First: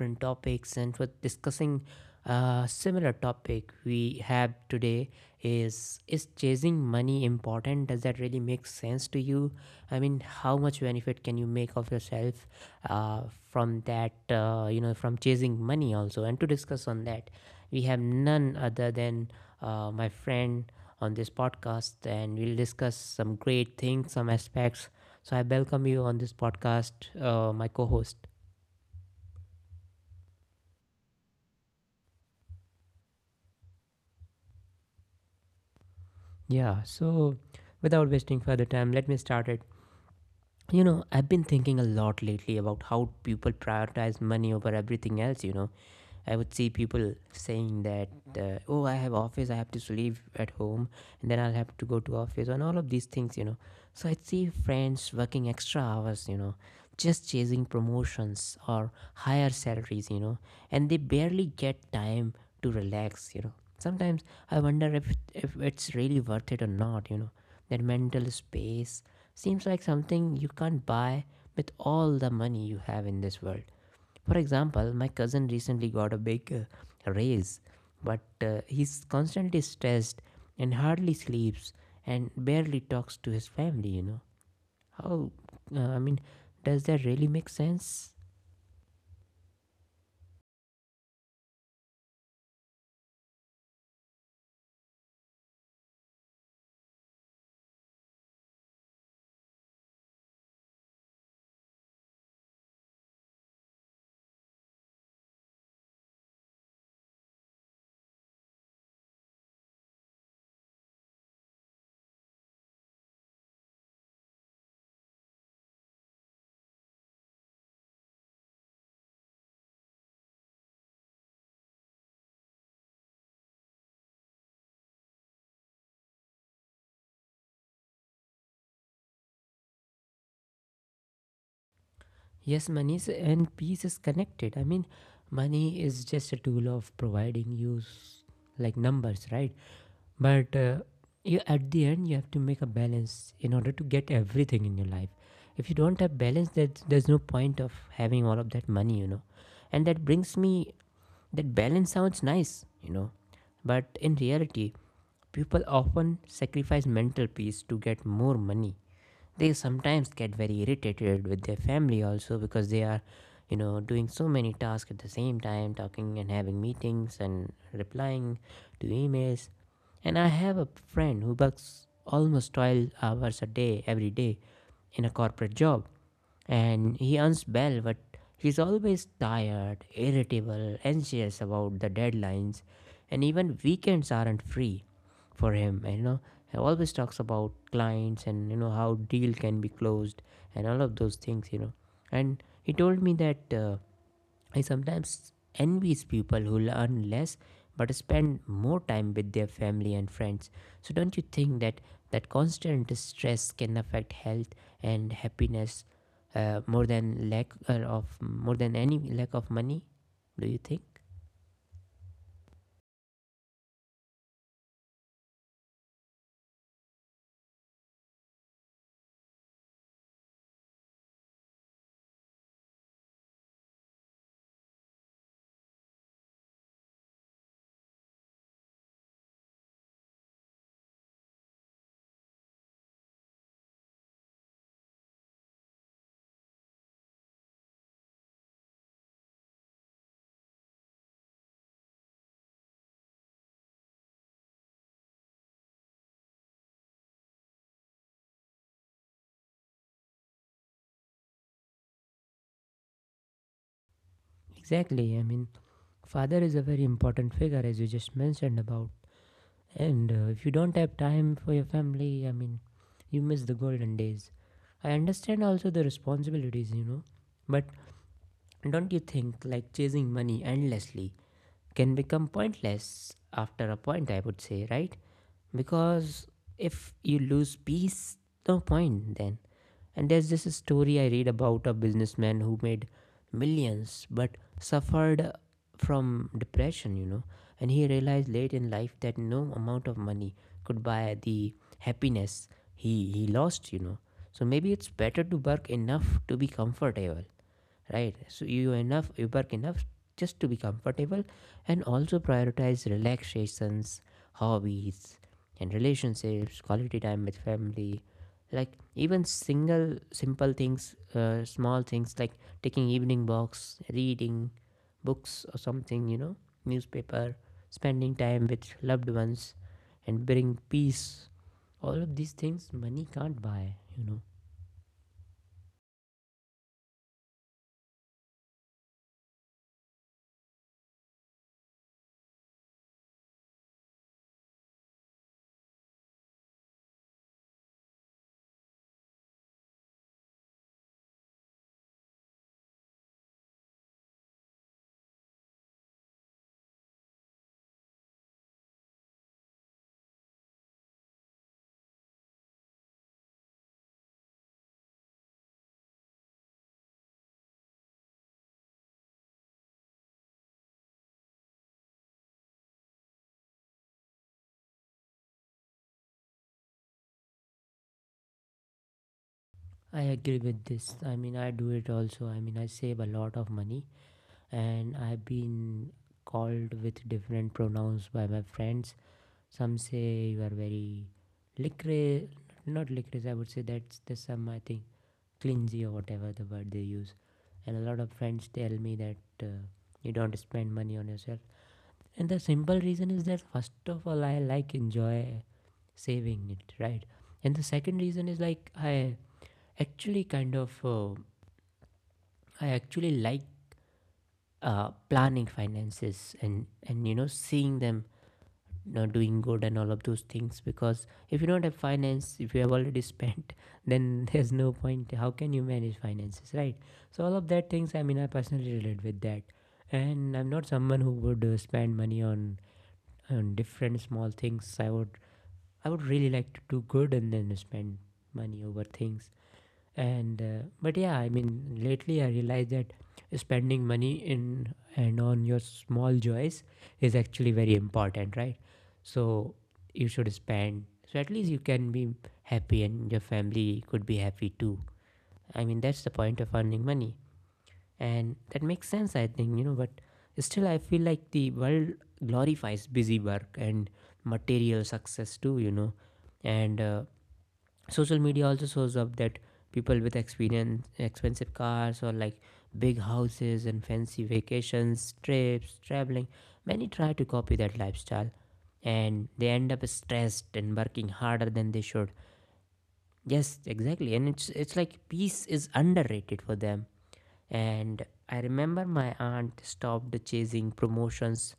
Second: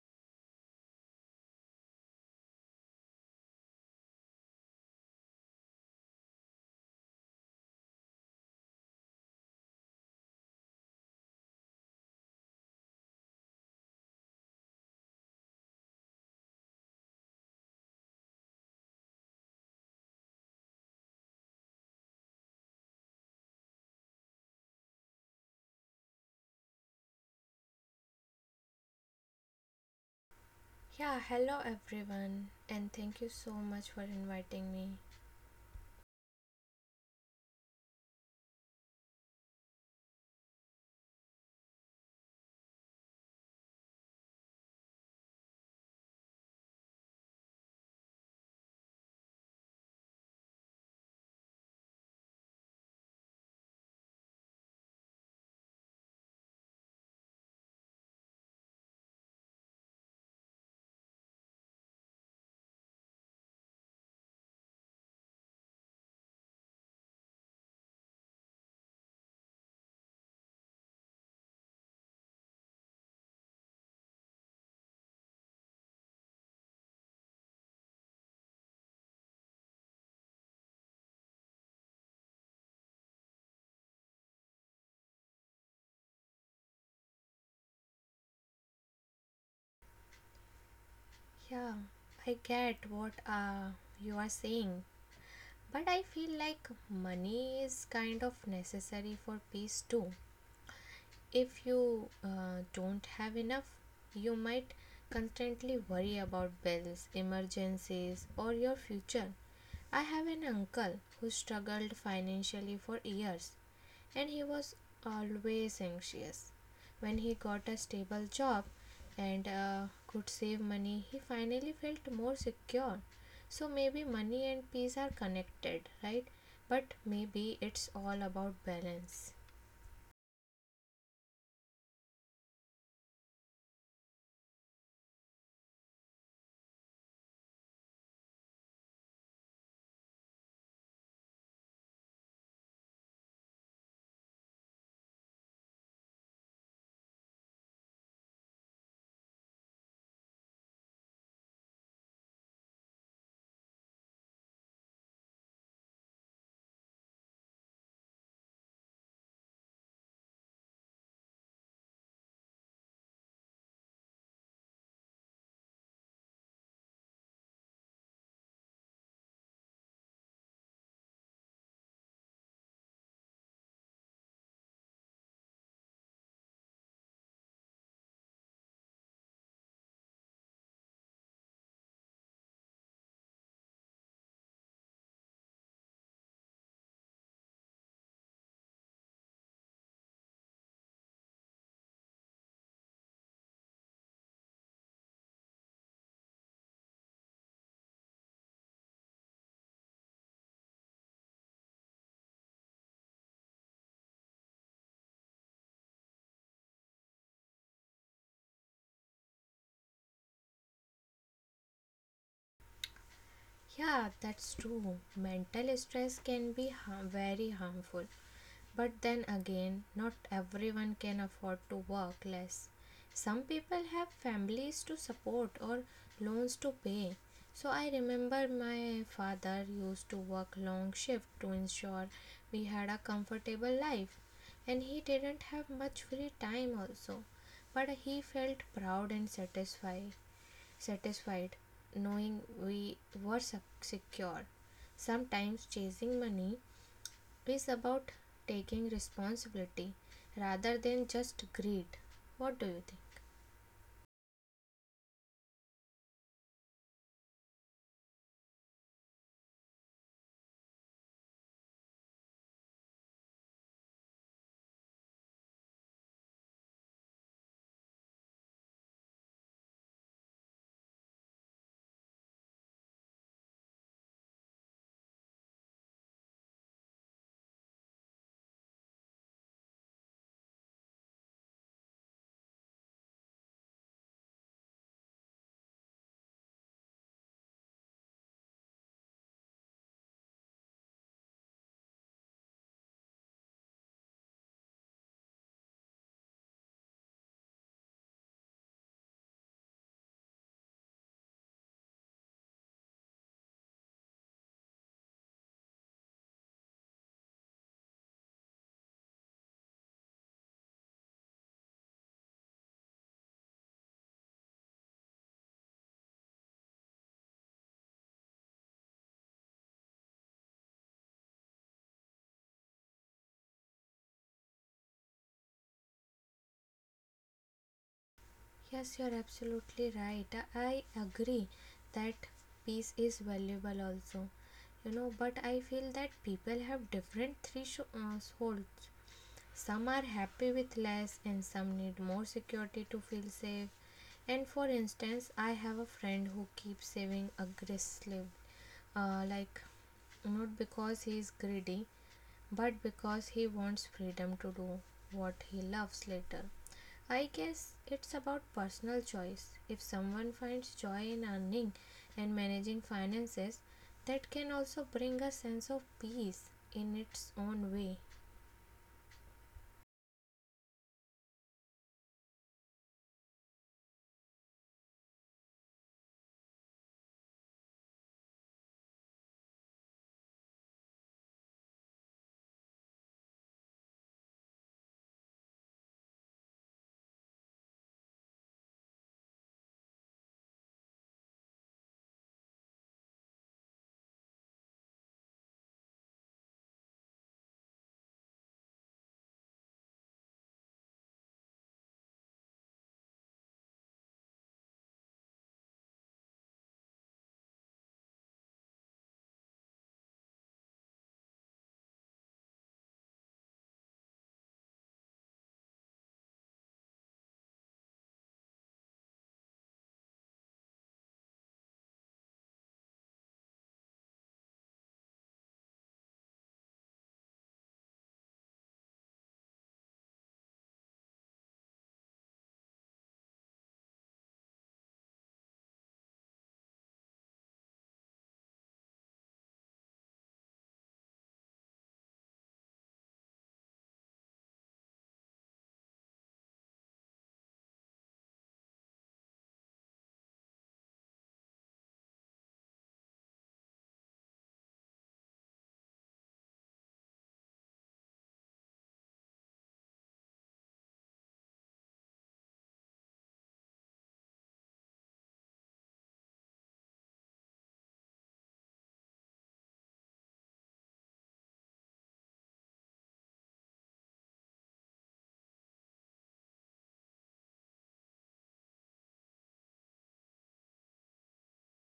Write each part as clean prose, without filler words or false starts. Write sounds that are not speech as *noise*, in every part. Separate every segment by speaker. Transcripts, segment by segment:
Speaker 1: different topics. And for discussing a similar topic we have today is chasing money important? Does that really make sense to you? I mean, how much benefit can you make of yourself uh, from that? From chasing money also. And to discuss on that, we have none other than my friend on this podcast and we'll discuss some great things, some aspects. So I welcome you on this podcast, my co host.
Speaker 2: Yeah, hello everyone, and thank you so much for inviting me.
Speaker 1: Yeah, so without wasting further time, let me start it. I've been thinking a lot lately about how people prioritize money over everything else. I would see people saying that, oh, I have office, I have to sleep at home, and then I'll have to go to office, and all of these things. So I'd see friends working extra hours, just chasing promotions or higher salaries, and they barely get time to relax. Sometimes I wonder if it's really worth it or not, that mental space seems like something you can't buy with all the money you have in this world. For example, my cousin recently got a big raise, but he's constantly stressed and hardly sleeps and barely talks to his family. How, I mean, does that really make sense?
Speaker 2: Yeah, I get what you are saying, but I feel like money is kind of necessary for peace too. If you don't have enough, you might constantly worry about bills, emergencies, or your future. I have an uncle who struggled financially for years and he was always anxious. When he got a stable job and could save money, he finally felt more secure. So maybe money and peace are connected, right? But maybe it's all about balance.
Speaker 1: Yes, money is, and peace is connected. I mean, money is just a tool of providing you like numbers, right? But you, at the end, you have to make a balance in order to get everything in your life. If you don't have balance, that there's no point of having all of that money. And that brings me, that balance sounds nice, but in reality, people often sacrifice mental peace to get more money. They sometimes get very irritated with their family also, because they are, doing so many tasks at the same time, talking and having meetings and replying to emails. And I have a friend who works almost 12 hours a day, every day, in a corporate job, and he earns well, but he's always tired, irritable, anxious about the deadlines, and even weekends aren't free for him. And you know He always talks about clients and, you know, how deal can be closed and all of those things, you know. And he told me that, I sometimes envies people who earn less but spend more time with their family and friends. So don't you think that that constant stress can affect health and happiness, more than lack of more than any lack of money, do you think?
Speaker 2: Yeah, that's true. Mental stress can be very harmful. But then again, not everyone can afford to work less. Some people have families to support or loans to pay. So I remember my father used to work long shift to ensure we had a comfortable life, and he didn't have much free time also, but he felt proud and satisfied knowing we were secure. Sometimes chasing money is about taking responsibility rather than just greed. What do you think?
Speaker 1: Exactly. I mean, father is a very important figure, as you just mentioned about. And if you don't have time for your family, I mean, you miss the golden days. I understand also the responsibilities, you know, but don't you think like chasing money endlessly can become pointless after a point, I would say, right? Because if you lose peace, no point then. And there's this story I read about a businessman who made millions but suffered from depression, you know. And he realized late in life that no amount of money could buy the happiness he lost, you know. So maybe it's better to work enough to be comfortable, right? So you enough, you work enough just to be comfortable, and also prioritize relaxations, hobbies, and relationships, quality time with family. Like even single simple things, small things like taking evening walks, reading books or something, you know, newspaper, spending time with loved ones and bring peace. All of these things money can't buy, you know.
Speaker 2: Yes, you're absolutely right. I agree that peace is valuable also. You know, but I feel that people have different thresholds. Some are happy with less and some need more security to feel safe. And for instance, I have a friend who keeps saving aggressively, like not because he is greedy, but because he wants freedom to do what he loves later. I guess it's about personal choice. If someone finds joy in earning and managing finances, that can also bring a sense of peace in its own way.
Speaker 1: I agree with this. I mean, I do it also. I mean, I save a lot of money, and I've been called with different pronouns by my friends. Some say you are very licorice, not licorice, I would say that's the some, I think, clingy or whatever the word they use. And a lot of friends tell me that you don't spend money on yourself. And the simple reason is that, first of all, I like enjoy saving it, right? And the second reason is like I actually kind of I actually like planning finances, and you know, seeing them, you know, doing good and all of those things. Because if you don't have finance, if you have already *laughs* spent, then there's no point. How can you manage finances, right? So all of that things, I mean, I personally relate with that. And I'm not someone who would spend money on different small things. I would really like to do good and then spend money over things. And but yeah, I mean, lately I realized that spending money in and on your small joys is actually very important, right? So you should spend so at least you can be happy and your family could be happy too. I mean, that's the point of earning money, and that makes sense, I think, you know. But still I feel like the world glorifies busy work and material success too, you know. And social media also shows up that people with experience expensive cars, or like big houses and fancy vacations, trips, traveling, many try to copy that lifestyle, and they end up stressed and working harder than they should. Yes, exactly. And it's like peace is underrated for them. And I remember my aunt stopped chasing promotions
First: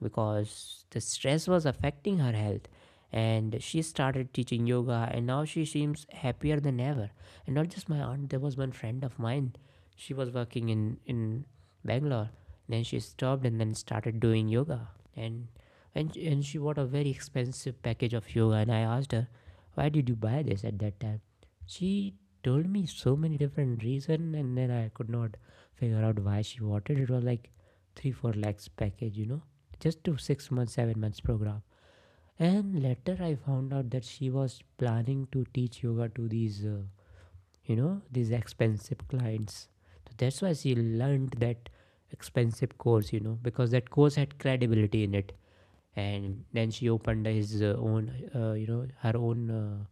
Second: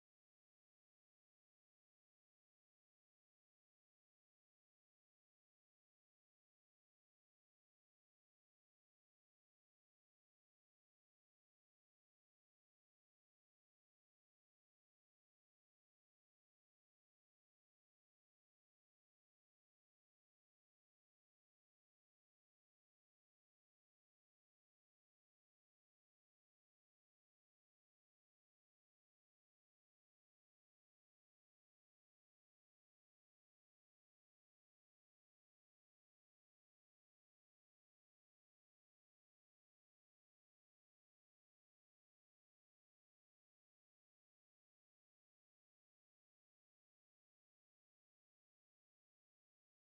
Speaker 1: because the stress was affecting her health. And she started teaching yoga, and now she seems happier than ever. And not just my aunt, there was one friend of mine. She was working in Bangalore. Then she stopped and then started doing yoga. And, and she bought a very expensive package of yoga. And I asked her, why did you buy this at that time? She told me so many different reason, and then I could not figure out why she wanted. It was like three, four lakhs package, you know, just to 6 months, 7 months program. And later I found out that she was planning to teach yoga to these, you know, these expensive clients. So that's why she learned that expensive course, you know, because that course had credibility in it. And then she opened his own, you know, her own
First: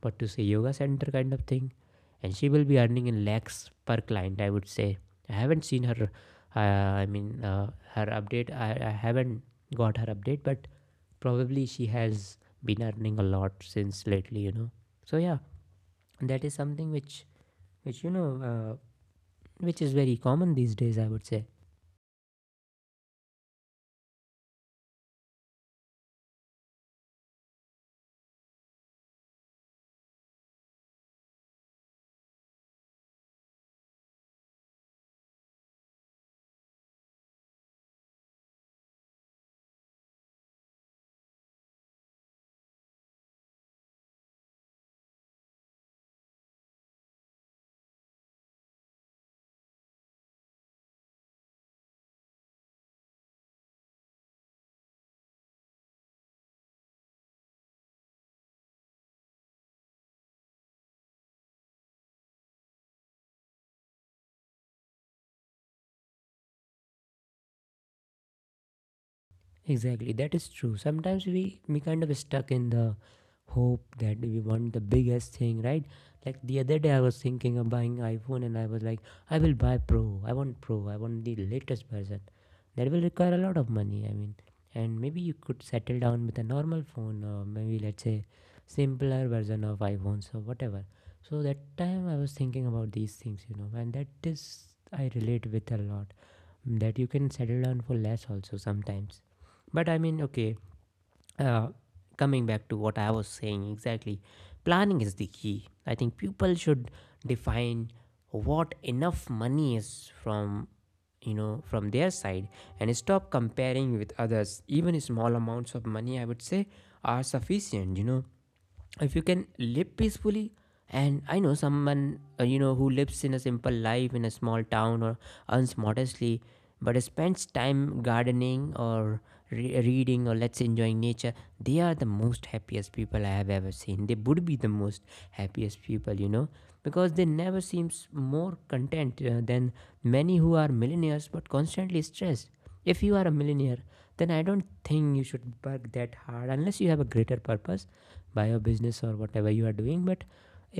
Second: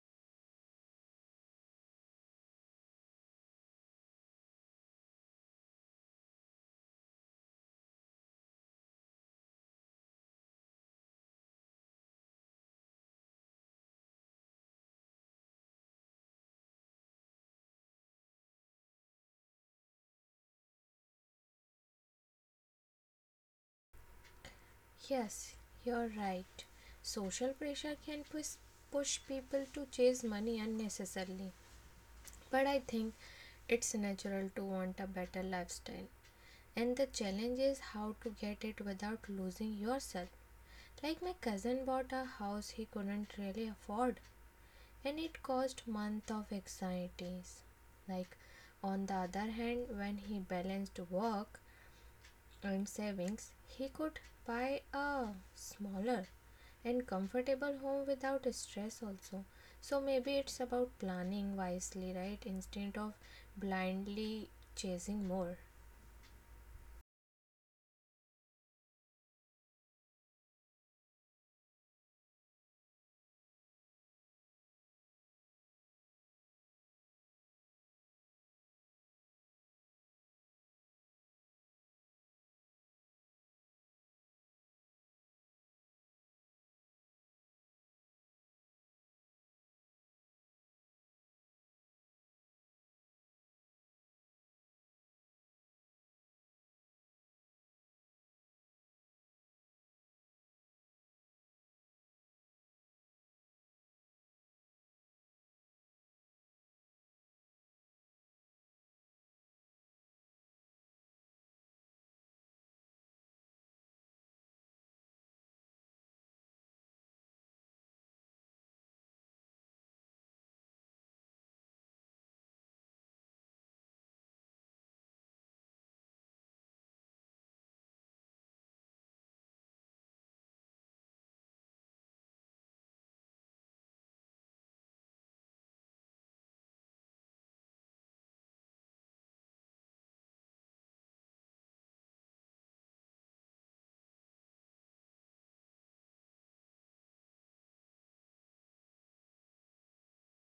Speaker 1: but to say yoga center kind of thing, and she will be earning in lakhs per client, I would say. I haven't seen her, uh, i mean uh, her update. I haven't got her update, but probably she has been earning a lot since lately, you know. So yeah, that is something which you know, which is very common these days, I would say.
Speaker 2: Yes, you're right. Social pressure can push people to chase money unnecessarily. But I think it's natural to want a better lifestyle. And the challenge is how to get it without losing yourself. Like my cousin bought a house he couldn't really afford, and it caused months of anxieties. Like on the other hand, when he balanced work and savings, he could buy a smaller and comfortable home without stress also. So maybe it's about planning wisely, right? Instead of blindly chasing more.
Speaker 1: Exactly, that is true. Sometimes we kind of stuck in the hope that we want the biggest thing, right? Like the other day, I was thinking of buying iPhone, and I was like, I will buy Pro. I want Pro. I want the latest version. That will require a lot of money. I mean, and maybe you could settle down with a normal phone, or maybe let's say simpler version of iPhones or whatever. So that time, I was thinking about these things, you know, and that is I relate with a lot. Mm, that you can settle down for less also sometimes. But I mean, okay, uh, coming back to what I was saying exactly, planning is the key. I think people should define what enough money is from from their side, and stop comparing with others. Even small amounts of money, I would say, are sufficient, you know, if you can live peacefully. And I know someone, who lives in a simple life in a small town, or earns modestly but spends time gardening or reading, or let's say enjoying nature. They are the most happiest people I have ever seen. They would be the most happiest people, you know, because they never seems more content than many who are millionaires but constantly stressed. If you are a millionaire, then I don't think you should work that hard unless you have a greater purpose by your business or whatever you are doing. But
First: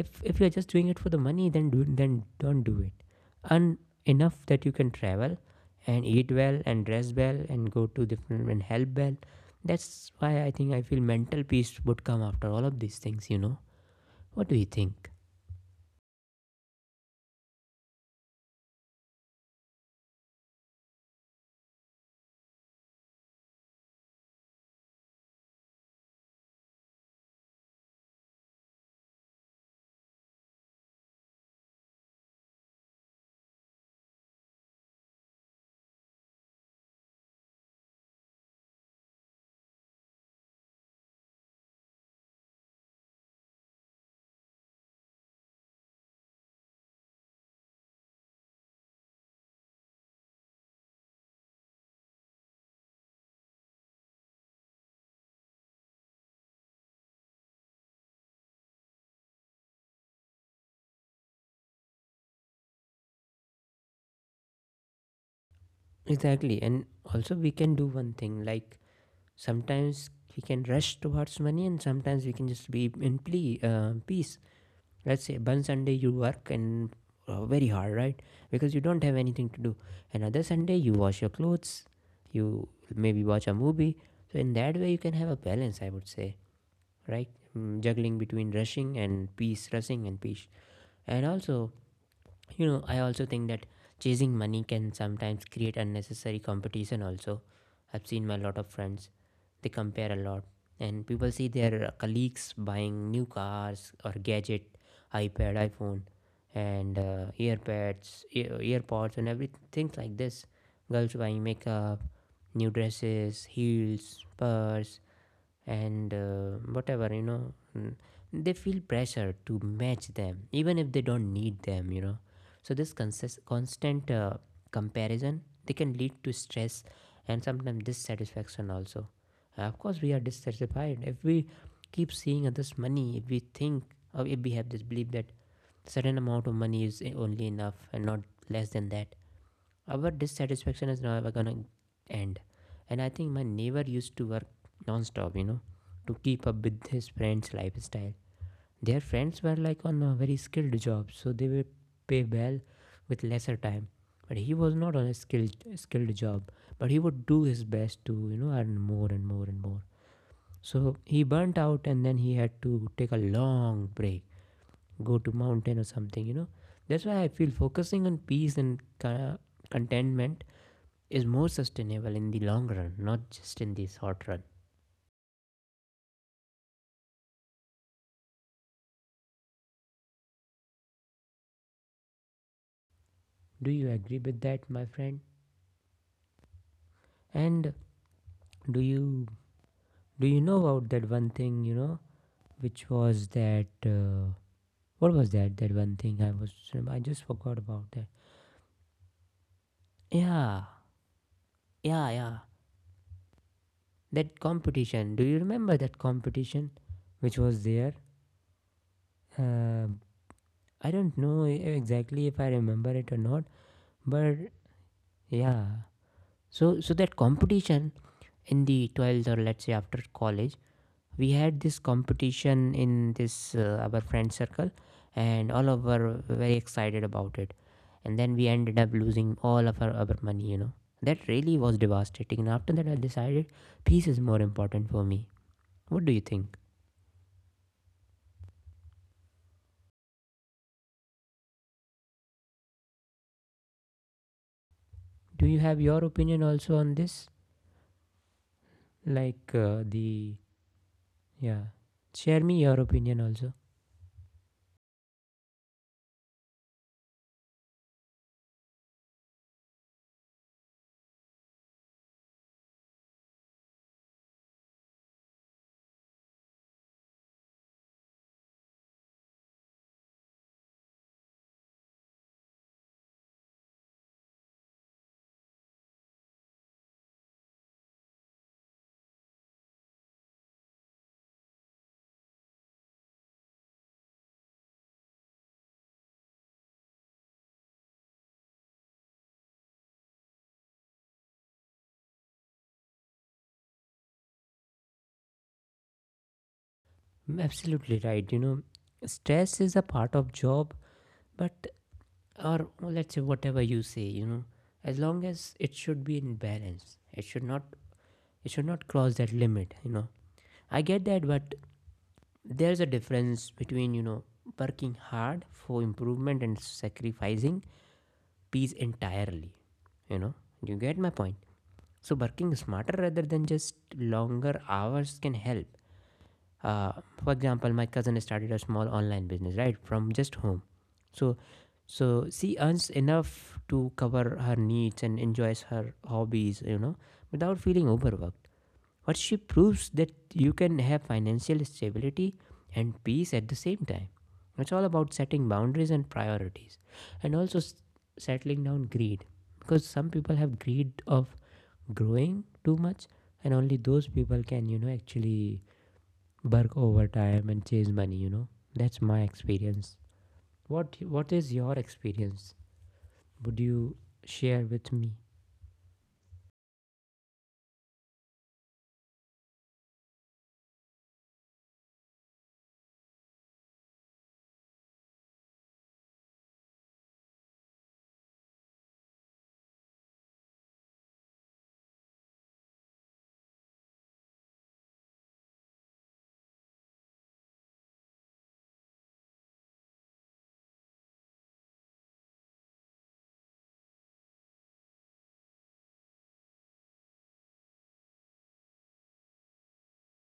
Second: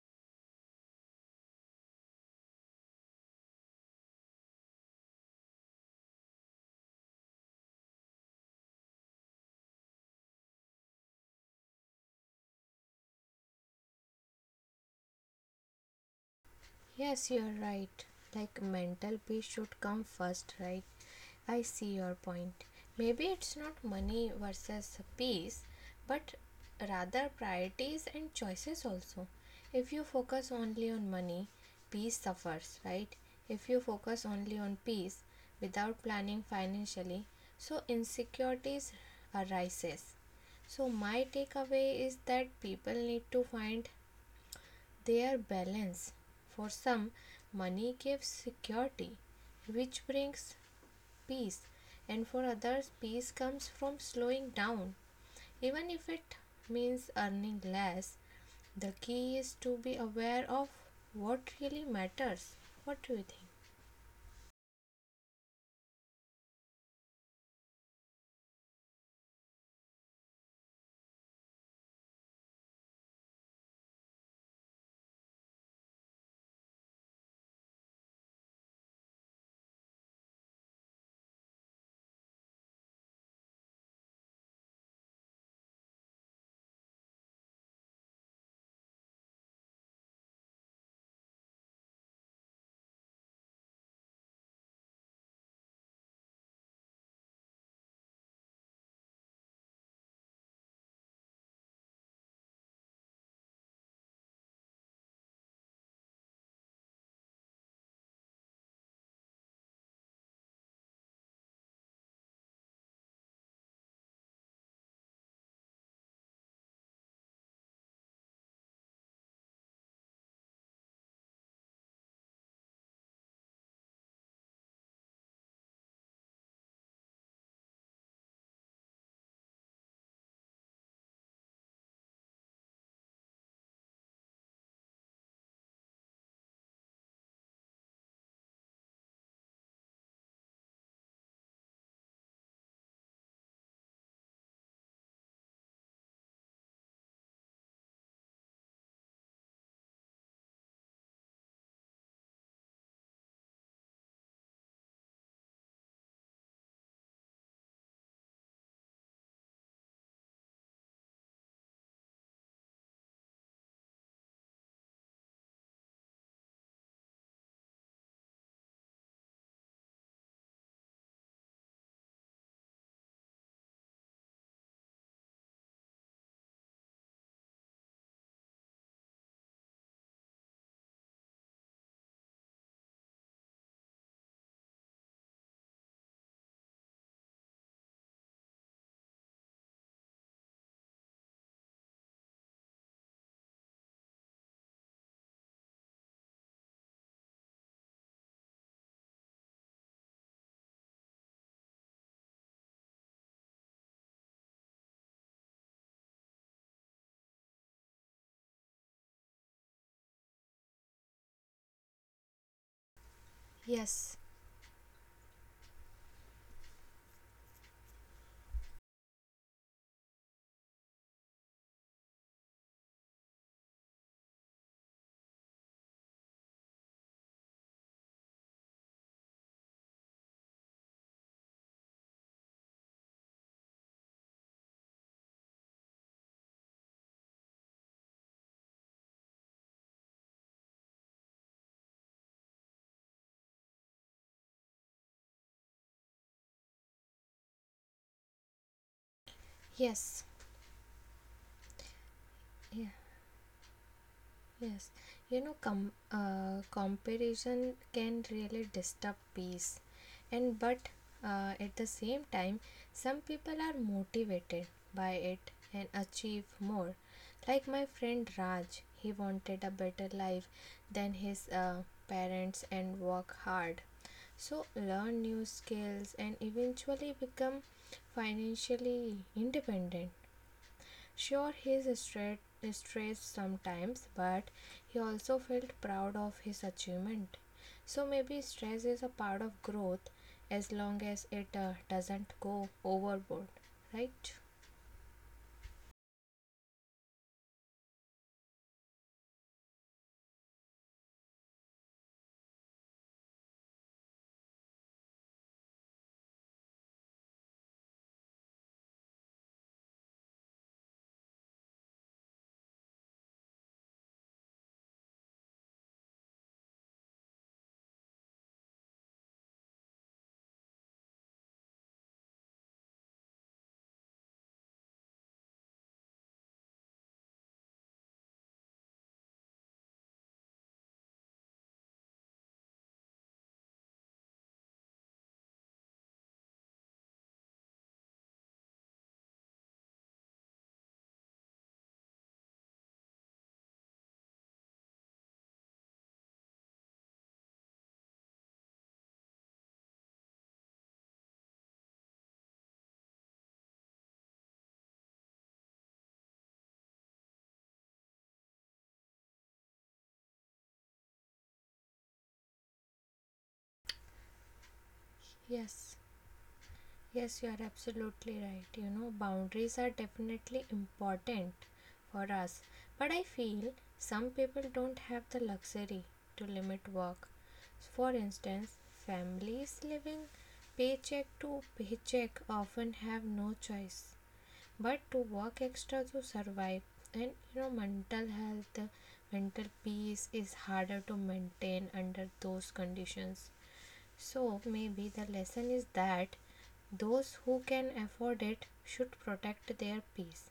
Speaker 1: if you're just doing it for the money, then do, then don't do it. Earn enough that you can travel and eat well and dress well and go to different and help well. That's why I think I feel mental peace would come after all of these things. What do you think?
Speaker 2: Yes, you're right. Like mental peace should come first, right? I see your point. Maybe it's not money versus peace, but rather priorities and choices also. If you focus only on money, peace suffers, right? If you focus only on peace without planning financially, so insecurities arises. So my takeaway is that people need to find their balance. For some, money gives security, which brings peace, and for others, peace comes from slowing down, even if it means earning less. The key is to be aware of what really matters. What do you think?
Speaker 1: Exactly. And also we can do one thing, like sometimes we can rush towards money and sometimes we can just be in peace. Let's say one Sunday you work and very hard, right, because you don't have anything to do. Another Sunday you wash your clothes, you maybe watch a movie. So in that way you can have a balance, I would say. Right. Mm, juggling between rushing and peace, rushing and peace. And also, you know, I also think that chasing money can sometimes create unnecessary competition also. I've seen my lot of friends, they compare a lot. And people see their colleagues buying new cars or gadget, iPad, iPhone, and earpads, earpods and everything like this. Girls buying makeup, new dresses, heels, purse, and whatever you know mm, they feel pressure to match them even if they don't need them. So this constant comparison they can lead to stress and sometimes dissatisfaction also. Of course, we are dissatisfied if we keep seeing others' money. If we think, or if we have this belief that certain amount of money is only enough and not less than that, our dissatisfaction is never gonna end. And I think my neighbor used to work non-stop, you know, to keep up with his friend's lifestyle. Their friends were like on a very skilled job, so they were pay well with lesser time. But he was not on a skilled job, but he would do his best to you know earn more and more and more. So he burnt out, and then he had to take a long break, go to mountain or something. You know, that's why I feel focusing on peace and contentment is more sustainable in the long run, not just in the short run. Do you agree with that, my friend? And do you do you know about that one thing, you know, which was that what was that that one thing I was, I just forgot about that. Yeah. Yeah. That competition, do you remember that competition which was there? uh, I don't know exactly if I remember it or not,
Speaker 2: Yes,
Speaker 1: but yeah. So that competition in the 12th, or let's say after college, we had this competition in this our friend circle, and all of our were very excited about it. And then we ended up losing all of our money, you know. That really was devastating, and after that I decided peace is more important for me. What do you think? Do you have your opinion also on this, like
Speaker 2: yes,
Speaker 1: the, yeah, share me
Speaker 2: yeah.
Speaker 1: your opinion also.
Speaker 2: Yes, you know, comparison can really disturb peace, and but at the same time, some people are motivated by it and achieve more. Like my friend Raj, he wanted a better life than his parents and work hard. So learn new skills and eventually become financially independent. Sure, he's stressed sometimes, but he also felt proud of his achievement. So maybe stress is a part of growth as long as it doesn't go overboard, right?
Speaker 1: Mm, absolutely right, you know. Stress is a part of job, but or let's say whatever you say, you know, as long as it should be in balance, it should not, it should not cross that limit, you know. I get that, but there's a difference between, you know, working hard for improvement and sacrificing peace entirely, you know. You get my point. So working smarter rather than just longer hours can help. uh, for example, my cousin started a small online business right from just home. So so she earns enough to cover her needs and enjoys her hobbies, you know, without feeling overworked. What she proves that you can have financial stability and peace at the same time. It's all about setting boundaries and priorities, and also settling down greed, because some people have greed of growing too much, and only those people can you know actually work overtime and chase money, you know. That's my experience. What is your experience? Would you share with me?
Speaker 2: Yes. Yes, you are absolutely right. You know, boundaries are definitely important for us, but I feel some people don't have the luxury to limit work. For instance, families living paycheck to paycheck often have no choice but to work extra to survive. And you know, mental peace is harder to maintain under those conditions. So maybe the lesson is that those who can afford it should protect their peace,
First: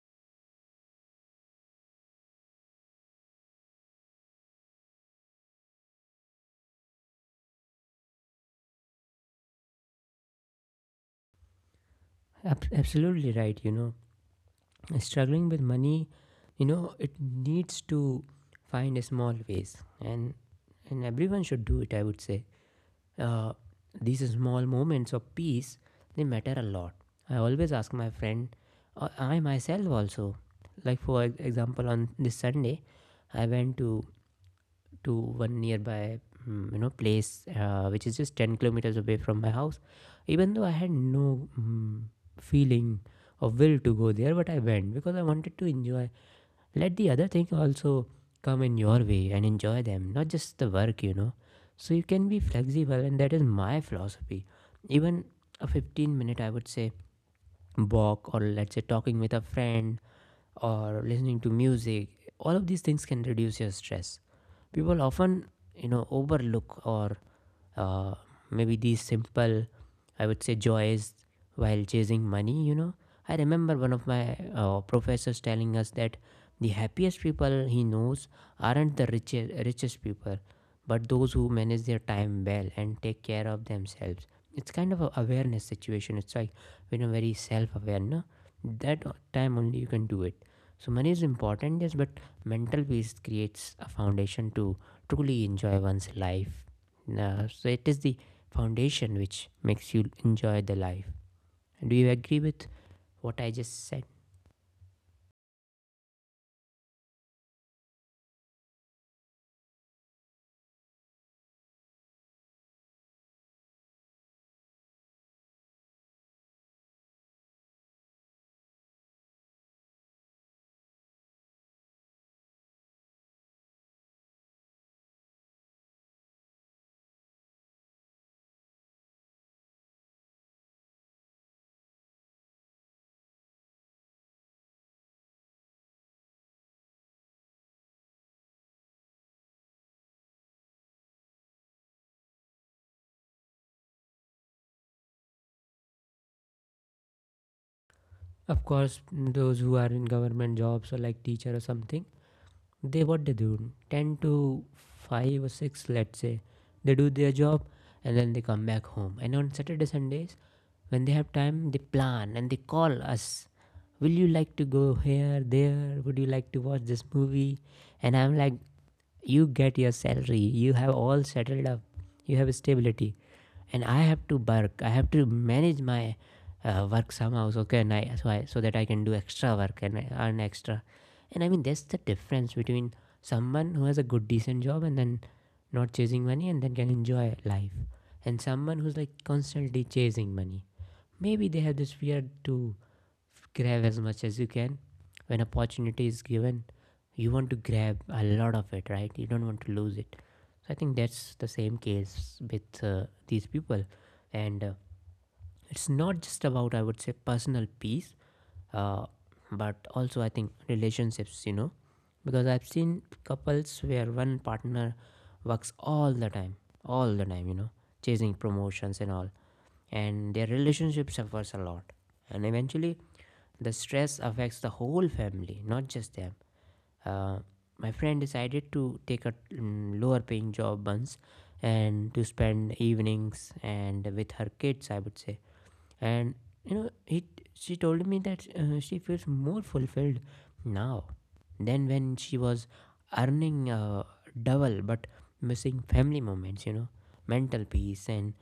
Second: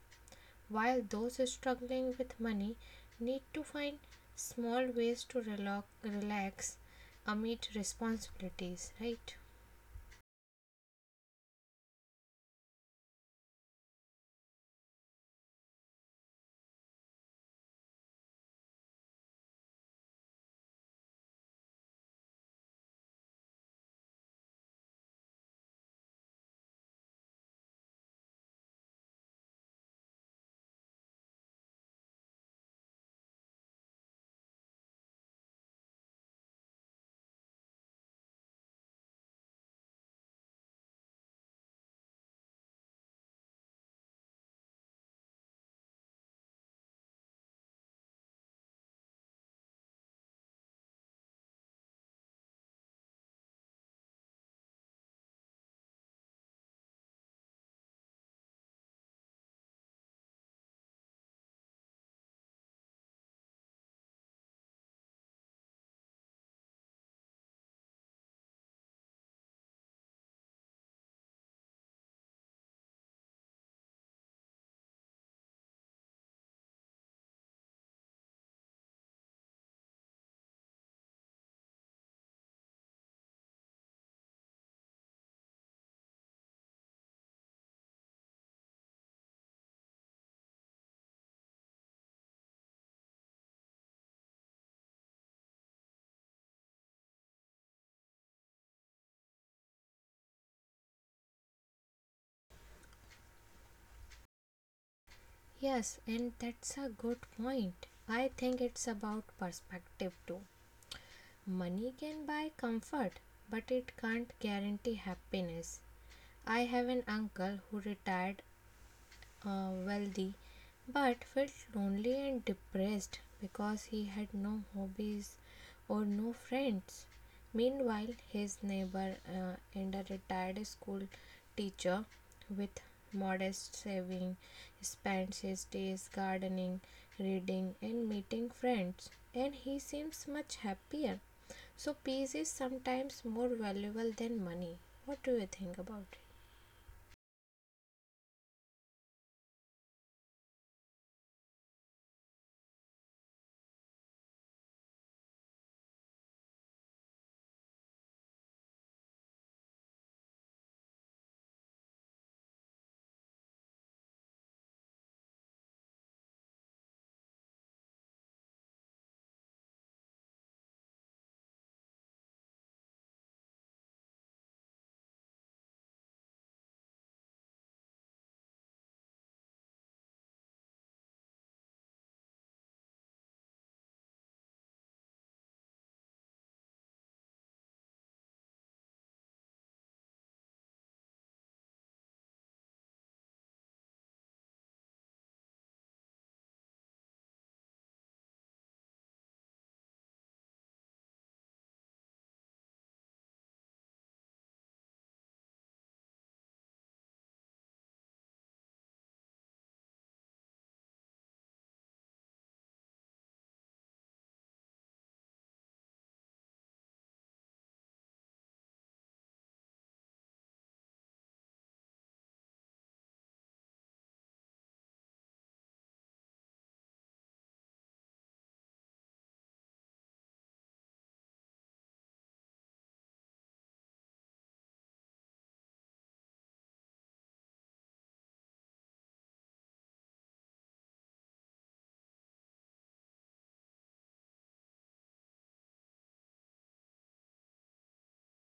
Speaker 2: while those struggling with money need to find small ways to relax amid responsibilities, right?
Speaker 1: Absolutely right, you know. Struggling with money, you know, it needs to find a small ways, and and everyone should do it, I would say. Uh, these small moments of peace, they matter a lot. I always ask my friend, or I myself also, like for example, on this Sunday I went to one nearby, mm, you know, place, which is just 10 kilometers away from my house, even though I had no mm, feeling or will to go there, but I went because I wanted to enjoy. Let the other thing also come in your way and enjoy them, not just the work, you know. So you can be flexible, and that is my philosophy. Even a 15 minute, I would say, walk, or let's say talking with a friend, or listening to music, all of these things can reduce your stress. People often, you know, overlook, or uh, maybe these simple, I would say, joys while chasing money, you know. I remember one of my professors telling us that the happiest people he knows aren't the richest people, but those who manage their time well and take care of themselves. It's kind of a awareness situation, it's like, you know, very self-aware, no, that time only you can do it. So money is important, yes, but mental peace creates a foundation to truly enjoy one's life. So it is the foundation which makes you enjoy the life. Do you agree with what I just said?
Speaker 2: Yes, and that's a good point. I think it's about perspective too. Money can buy comfort, but it can't guarantee happiness. I have an uncle who retired wealthy but felt lonely and depressed because he had no hobbies or no friends. Meanwhile, his neighbor and a retired school teacher with modest saving spends his days gardening, reading, and meeting friends, and he seems much happier. So, peace is sometimes more valuable than money. What do you think about it?
Speaker 1: Of course, those who are in government jobs or like teacher or something, they what they do, 10 to 5 or 6, let's say, they do their job, and then they come back home, and on Saturday Sundays when they have time, they plan and they call us, will you like to go here there, would you like to watch this movie? And I'm like, you get your salary, you have all settled up, you have stability. And I have to work. I have to manage my work somehow. So can I? So I, so that I can do extra work and earn extra. And I mean, that's the difference between someone who has a good decent job and then not chasing money and then can enjoy life, and someone who's like constantly chasing money. Maybe they have this fear to grab as much as you can. When opportunity is given, you want to grab a lot of it, right? You don't want to lose it. So I think that's the same case with these people. And it's not just about, I would say, personal peace, uh, but also I think relationships, you know, because I've seen couples where one partner works all the time, you know, chasing promotions and all, and their relationship suffers a lot. And eventually, the stress affects the whole family, not just them. Uh, my friend decided to take a mm, lower paying job once, and to spend evenings and with her kids, I would say. And you know, it, she told me that she feels more fulfilled now than when she was earning double, but missing family moments, you know. Mental peace and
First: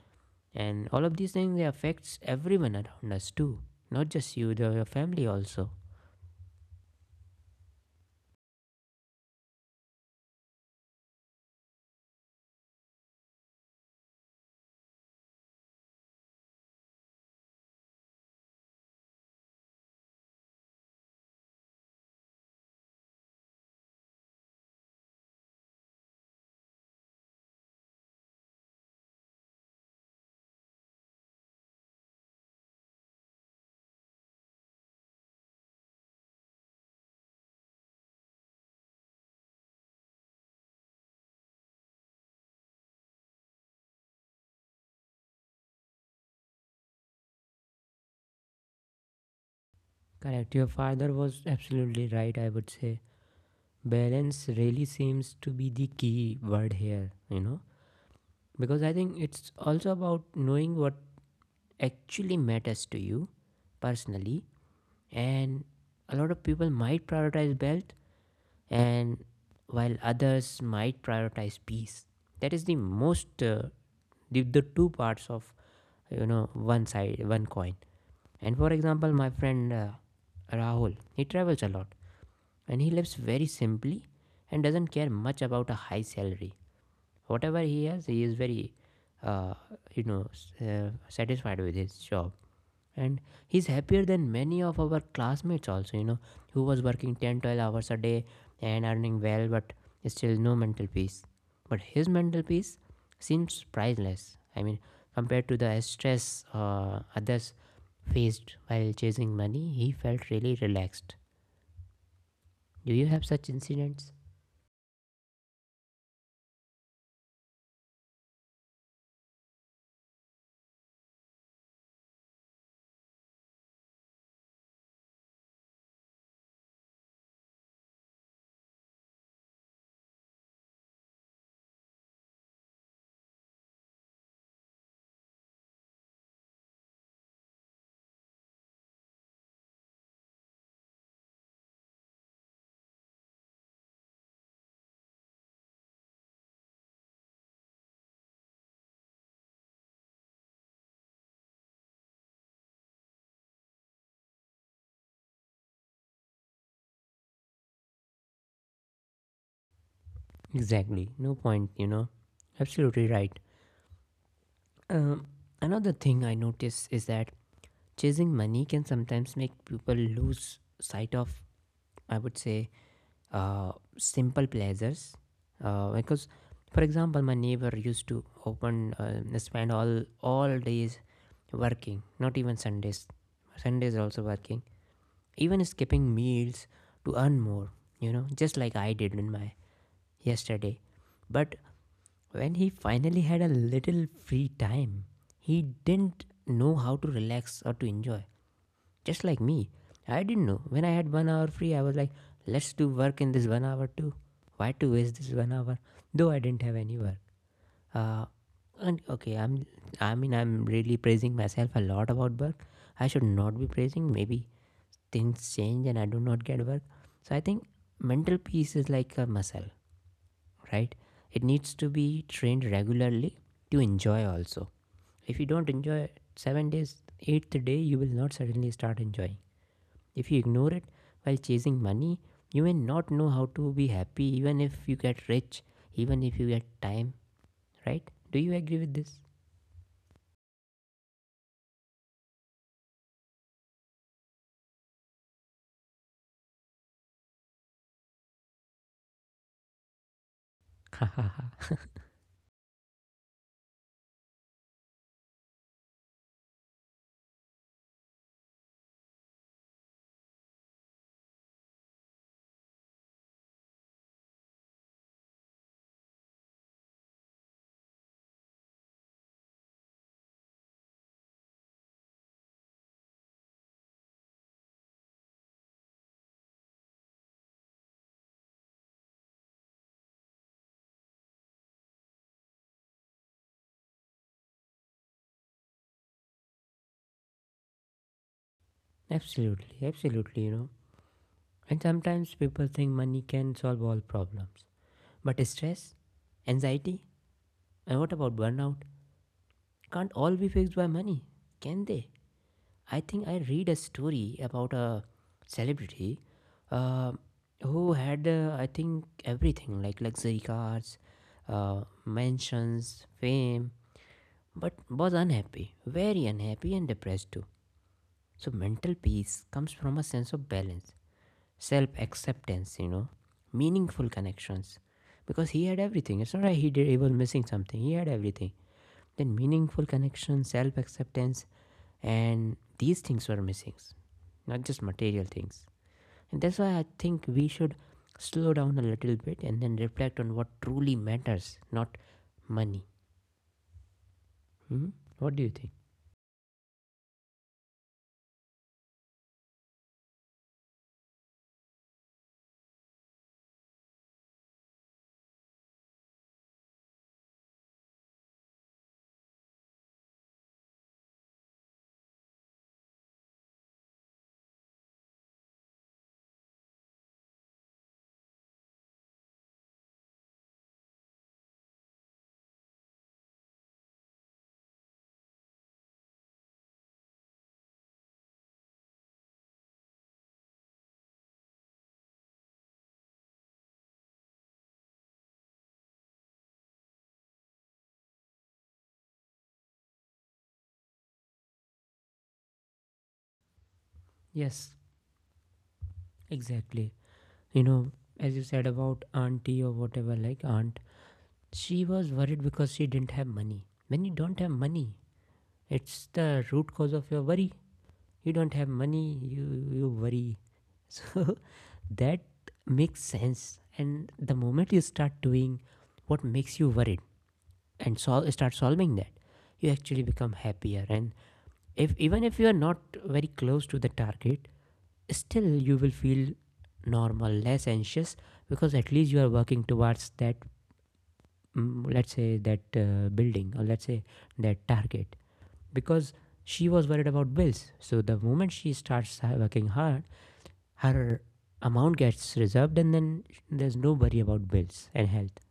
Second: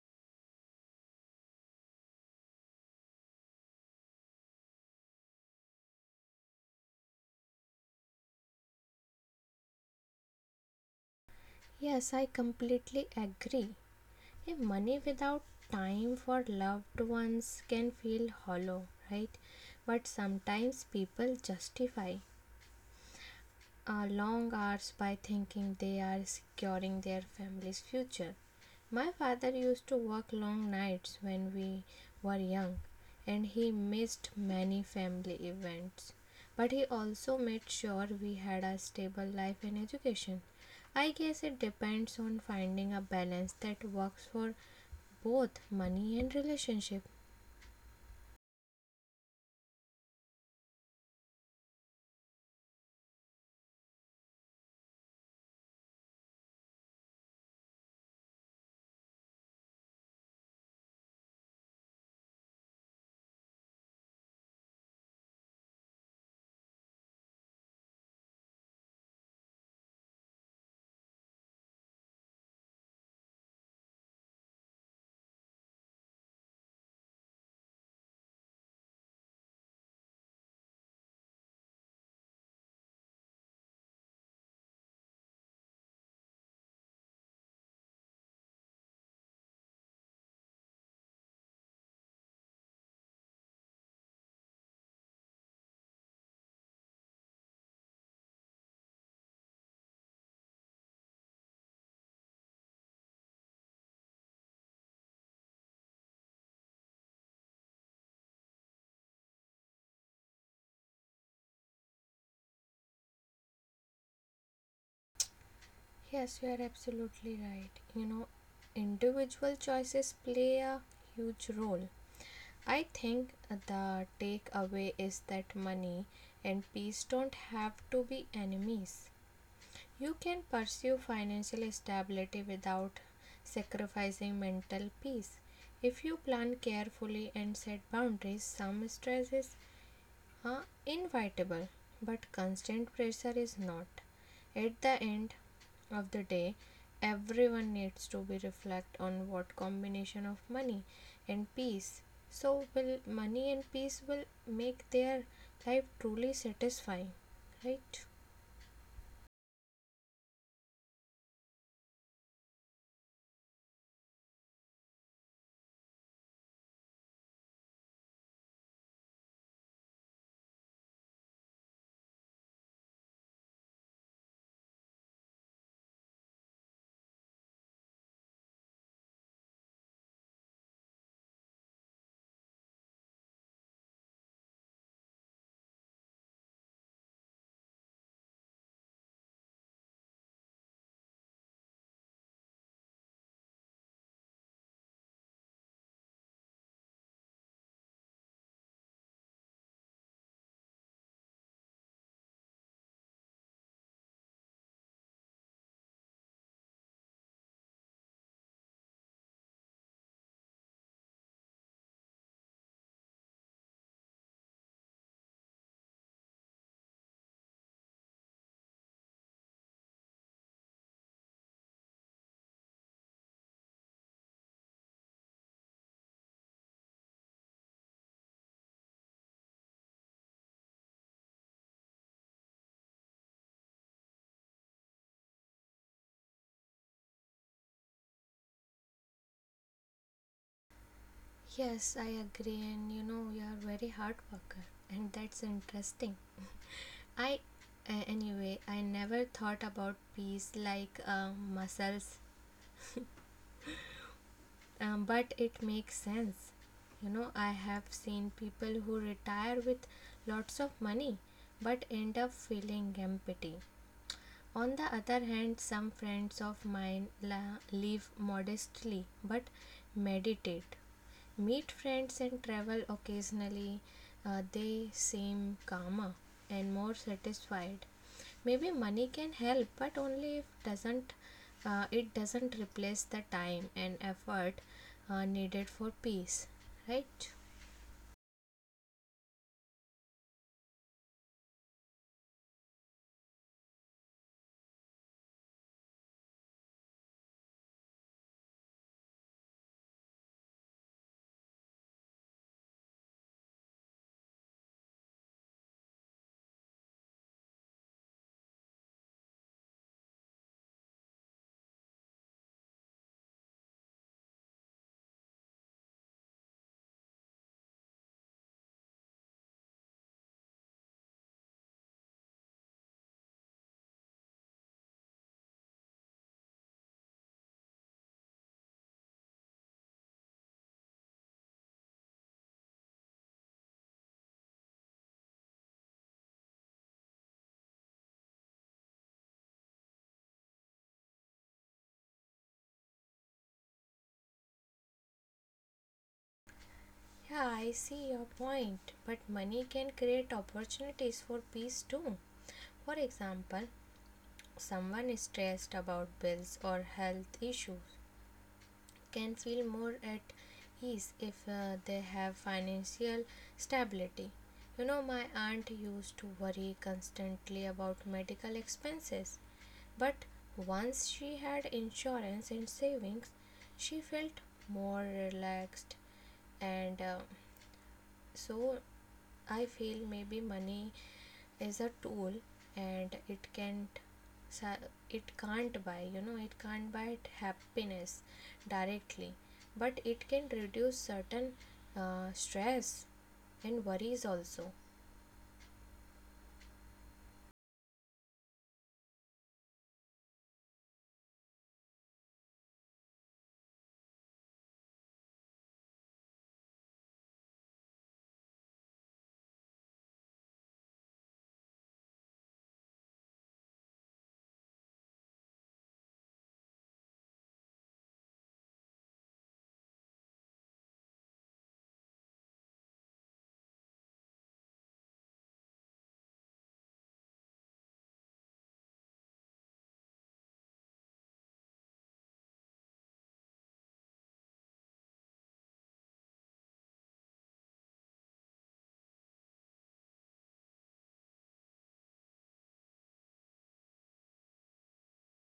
Speaker 1: all of these things, they affects everyone around us too, not just you, the your family also.
Speaker 2: Yes, I completely agree. A money without time for loved ones can feel hollow, right? But sometimes people justify long hours by thinking they are securing their family's future. My father used to work long nights when we were young, and he missed many family events. But he also made sure we had a stable life and education. I guess it depends on finding a balance that works for both money and relationship.
Speaker 1: Correct, your father was absolutely right, I would say. Balance really seems to be the key word here, you know, because I think it's also about knowing what actually matters to you personally. And a lot of people might prioritize wealth, and while others might prioritize peace. That is the most the two parts of, you know, one side one coin. And for example, my friend Rahul, he travels a lot, and he lives very simply, and doesn't care much about a high salary. Whatever he has, he is very uh, you know satisfied with his job. And he's happier than many of our classmates also, you know, who was working 10 12 hours a day and earning well, but still no mental peace. But his mental peace seems priceless. I mean, compared to the stress others faced while chasing money, he felt really relaxed. Do you have such incidents?
Speaker 2: Yes, you are absolutely right. You know, individual choices play a huge role. I think the takeaway is that money and peace don't have to be enemies. You can pursue financial stability without sacrificing mental peace. If you plan carefully and set boundaries, some stress is are inevitable, but constant pressure is not. At the end of the day, everyone needs to be reflect on what combination of money and peace. So will money and peace will make their life truly satisfying, right?
Speaker 1: Exactly, no point, you know. Absolutely right. Um, another thing I notice is that chasing money can sometimes make people lose sight of, I would say, uh, simple pleasures. Because, for example, my neighbor used to open spend all days working, not even Sundays. Sundays also working, even skipping meals to earn more. You know, just like I did in my yesterday. But when he finally had a little free time, he didn't know how to relax or to enjoy. Just like me. I didn't know. When I had 1 hour free, I was like, let's do work in this 1 hour too. Why to waste this 1 hour? Though I didn't have any work. Uh, and okay, I'm, I mean, I'm really praising myself a lot about work. I should not be praising. Maybe things change and I do not get work. So I think mental peace is like a muscle, right? It needs to be trained regularly to enjoy also. If you don't enjoy 7 days, eighth day, you will not suddenly start enjoying. If you ignore it while chasing money, you may not know how to be happy even if you get rich, even if you get time, right? Do you agree with this?
Speaker 2: Yes, I agree, and you know you are very hard worker, and that's interesting. I Anyway, I never thought about peace like
Speaker 1: *laughs*
Speaker 2: muscles but it makes sense. You know, I have seen people who retire with lots of money but end up feeling empty. On the other hand, some friends of mine live modestly but meditate. Meet friends and travel occasionally. They seem calmer and more satisfied. Maybe money can help, but only if doesn't it doesn't replace the time and effort needed for peace, right?
Speaker 1: Absolutely, absolutely, you know. And sometimes people think money can solve all problems. But stress, anxiety, and what about burnout? Can't all be fixed by money, can they? I think I read a story about a celebrity uh, who had, I think, everything like luxury cars, mansions, fame, but was unhappy, very unhappy and depressed too. So, mental peace comes from a sense of balance, self acceptance, you know, meaningful connections. Because he had everything. It's not like he, did, he was missing something, he had everything. Then, meaningful connections, self acceptance, and these things were missing, not just material things. And that's why I think we should slow down a little bit and then reflect on what truly matters, not money. Hmm? What do you think?
Speaker 2: Yeah, I see your point, but money can create opportunities for peace too. For example, someone stressed about bills or health issues can feel more at ease if they have financial stability. You know, my aunt used to worry constantly about medical expenses, but once she had insurance and savings, she felt more relaxed and so I feel maybe money is a tool and sa- it can't buy, you know, it can't buy happiness directly, but it can reduce certain stress and worries
Speaker 1: Yes,
Speaker 2: also.
Speaker 1: exactly. You know, as you said about auntie or whatever, like aunt, she was worried because she didn't have money. When you don't have money, it's the root cause of your worry. You don't have money, you you worry, so *laughs* that makes sense. And the moment you start doing what makes you worried and start solving that, you actually become happier. And if even if you are not very close to the target, still you will feel normal, less anxious, because at least you are working towards that. Let's say that building, or let's say that target, because she was worried about bills. So the moment she starts working hard, her amount gets reserved, and then there's no worry about bills and health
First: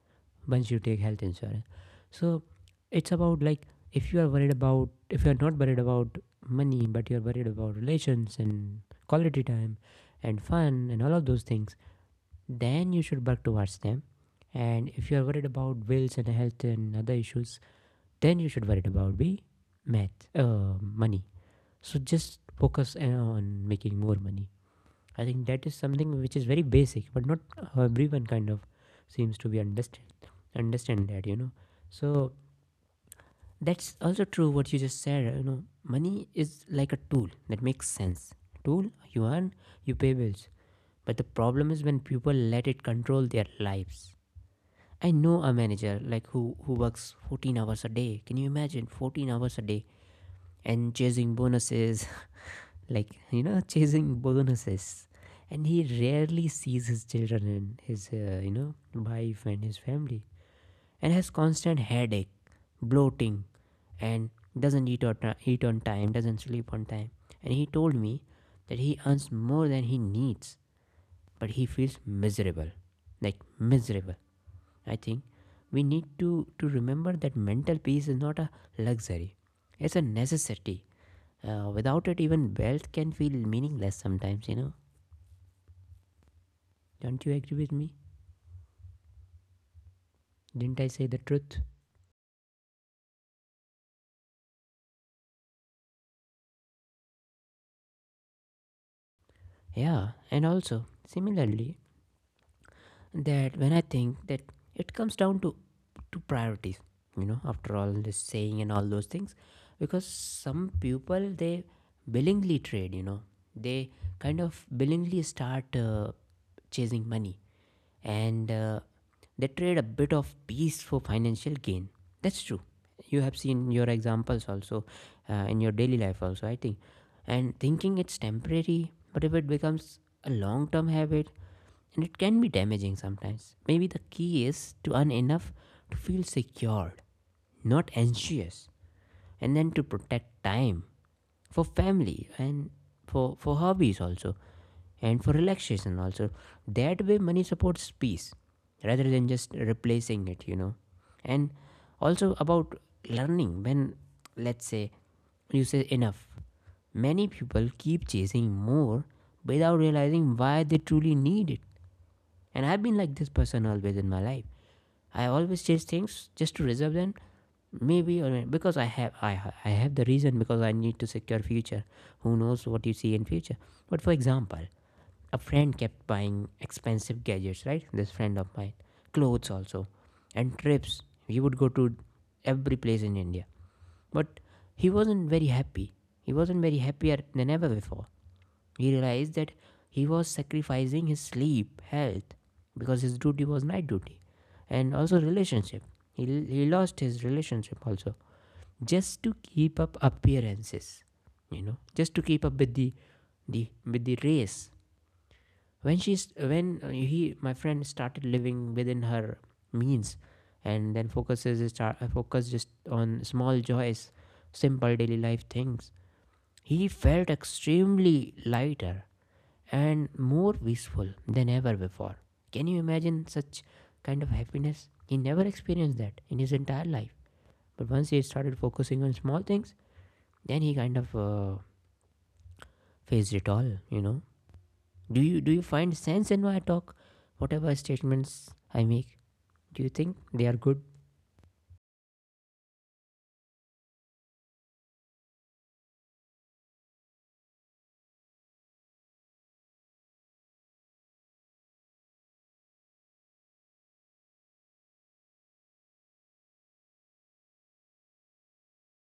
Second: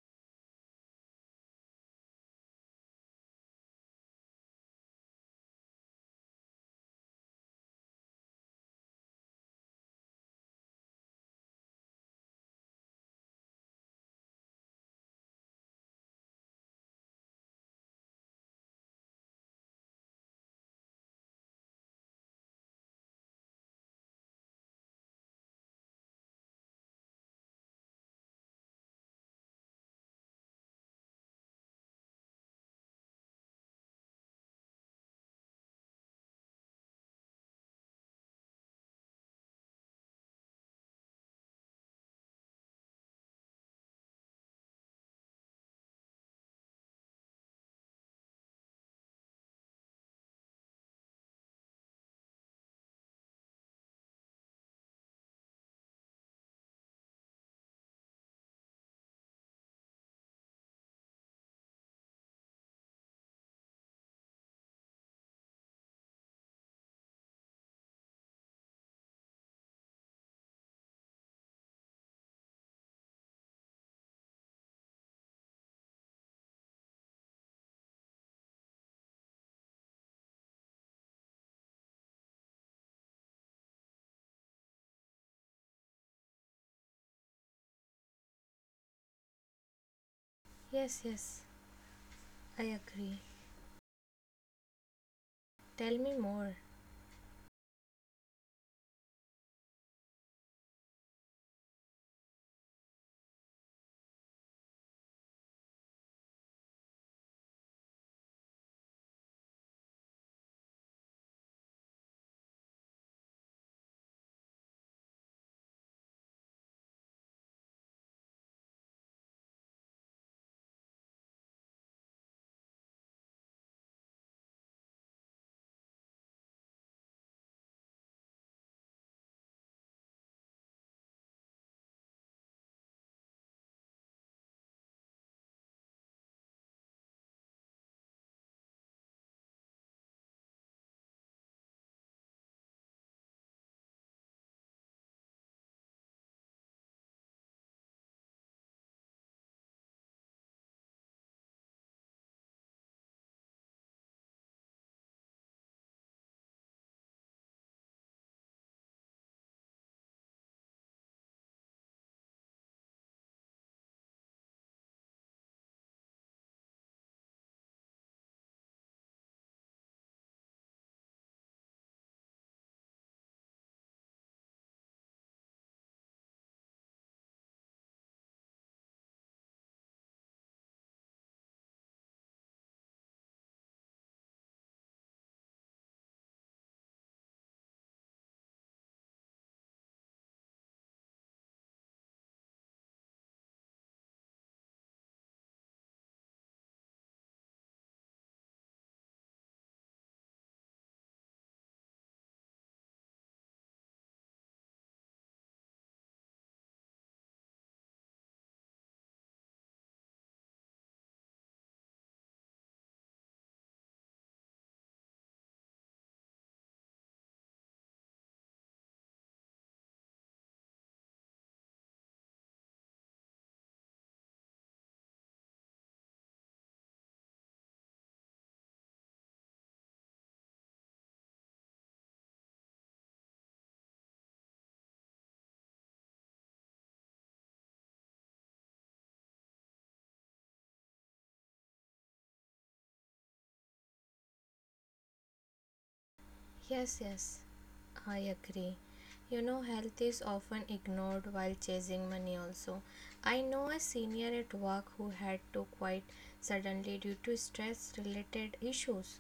Speaker 1: once you take health insurance. So it's about like, if you are worried about, if you are not worried about money but you're worried about relations and quality time and fun and all of those things, then you should work towards them. And if you are worried about bills and health and other issues, then you should worry about be math money. So just focus on making more money. I think that is something which is very basic, but not everyone kind of seems to be understand that, you know. So that's also true what you just said. You know, money is like a tool, that makes sense. Tool, you earn, you pay bills. But the problem is when people let it control their lives. I know a manager like who works 14 hours a day. Can you imagine? 14 hours a day and chasing bonuses, *laughs* like you know, chasing bonuses, and he rarely sees his children and his you know, wife and his family, and has constant headache, bloating, and doesn't eat, or eat on time, doesn't sleep on time. And he told me that he earns more than he needs, but he feels miserable, like miserable. I think we need to remember that mental peace is not a luxury, it's a necessity. Without it, even wealth can feel meaningless sometimes, you know. Don't you agree with me? Didn't I
Speaker 2: Yes,
Speaker 1: say the
Speaker 2: yes,
Speaker 1: truth?
Speaker 2: I agree. Tell me more.
Speaker 1: Yeah, and also, similarly, that when I think that it comes down to priorities, you know, after all this saying and all those things, because some people, they willingly trade, you know, they kind of willingly start chasing money, and they trade a bit of peace for financial gain. That's true. You have seen your examples also in your daily life also, I think. And thinking it's temporary, but if it becomes a long term habit, and it can be damaging sometimes. Maybe the key is to earn enough to feel secured, not anxious, and then to protect time for family and for hobbies also, and for relaxation also. That way money supports peace rather than just replacing it, you know. And also about learning when, let's say, you say enough. Many people keep chasing more without realizing why they truly need it. And I've been like this person always in my life. I always chase things just to reserve them, maybe, or because I have, I have the reason, because I need to secure future. Who knows what you see in future? But for example, a friend kept buying expensive gadgets, right? This friend of mine, clothes also, and trips. He would go to every place in India, but he wasn't very happy. He wasn't very happier than ever before. He realized that he was sacrificing his sleep, health, because his duty was night duty, and also relationship. He lost his relationship also, just to keep up appearances, you know, just to keep up with the with the race. When she's when he, my friend, started living within her means, and then focuses, start focus just on small joys, simple daily life things, he felt extremely lighter and more peaceful than ever before. Can you imagine such kind of happiness? He never experienced that in his entire life. But once he started focusing on small things, then he kind of faced it all. You know, do you find sense in my talk? Whatever statements I make, do you think they are good?
Speaker 2: Yes, yes, I agree. You know, health is often ignored while chasing money, also. I know a senior at work who had to quit suddenly due to stress related issues.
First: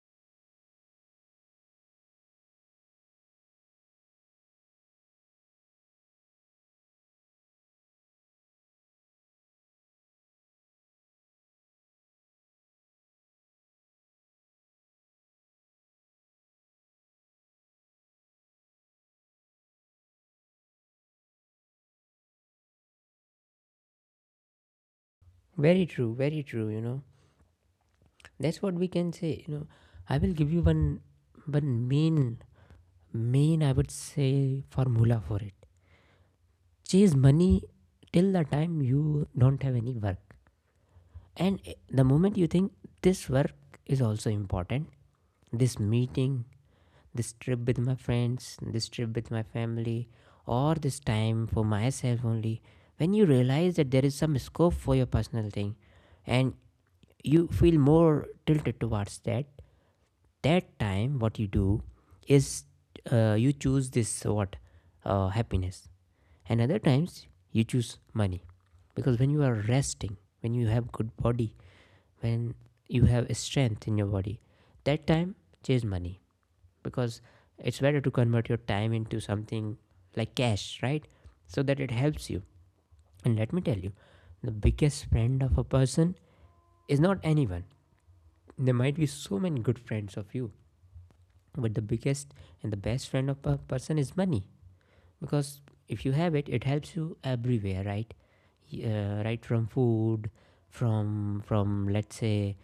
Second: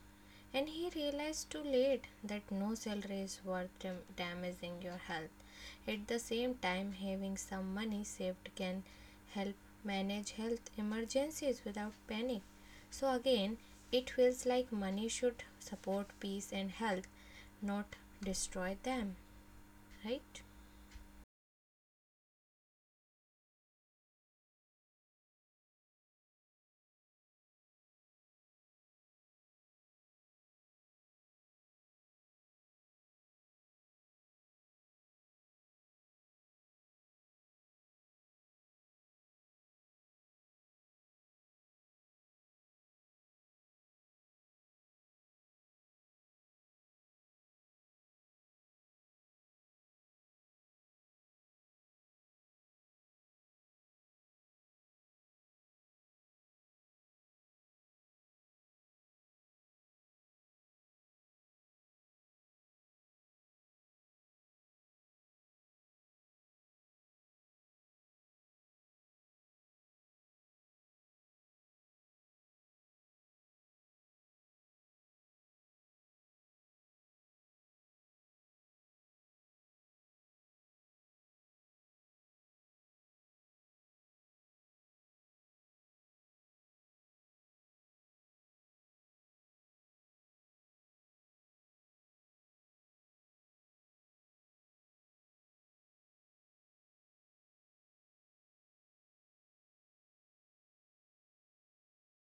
Speaker 2: And he realized too late that no salary is worth damaging your health. At the same time, having some money saved can help manage health emergencies without panic. So, again, it feels like money should support peace and health, not destroy them, right?
Speaker 1: Very true, very true. You know, that's what we can say. You know, I will give you one one main I would say formula for it. Chase money till the time you don't have any work. And the moment you think this work is also important, this meeting, this trip with my friends, this trip with my family, or this time for myself only, when you realize that there is some scope for your personal thing, and you feel more tilted towards that, that time what you do is, you choose this, what, happiness, and other times you choose money. Because when you are resting, when you have good body, when you have strength in your body, that time chase money. Because it's better to convert your time into something like cash, right? So that it helps you. And let me tell you, the biggest friend of a person is not anyone. There might be so many good friends of you, but the biggest and the best friend of a person is money. Because if you have it, it helps you everywhere, right? Right from food, from let's say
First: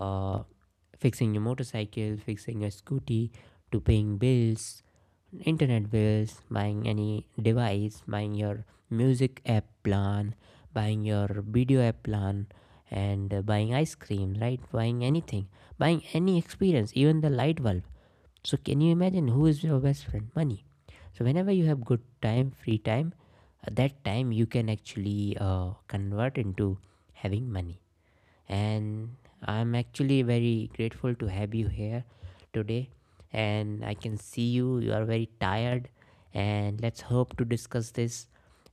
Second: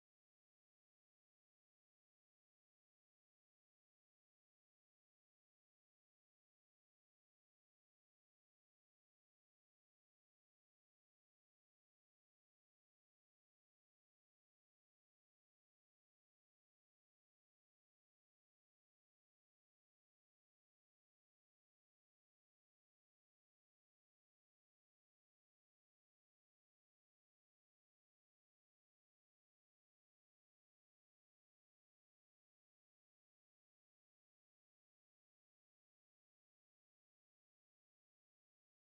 Speaker 1: uh, fixing your motorcycle, fixing your scooty, to paying bills, internet bills, buying any device, buying your music app plan, buying your video app plan, and buying ice cream, right, buying anything, buying any experience, even the light bulb. So can you imagine who is your best friend? Money. So whenever you have good time, free time, that time you can actually convert into having money. And I'm actually very grateful to have you here today. And I can see you. You are very tired. And let's hope to discuss this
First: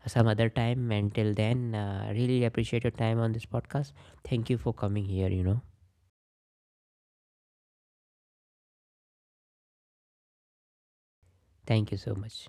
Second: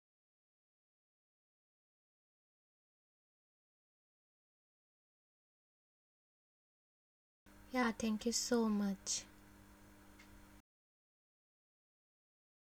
Speaker 1: some other time. Until then, I really appreciate your time on this podcast. Thank you for coming here. You know,
Speaker 2: Yeah, thank you so much.
Speaker 1: thank you so much.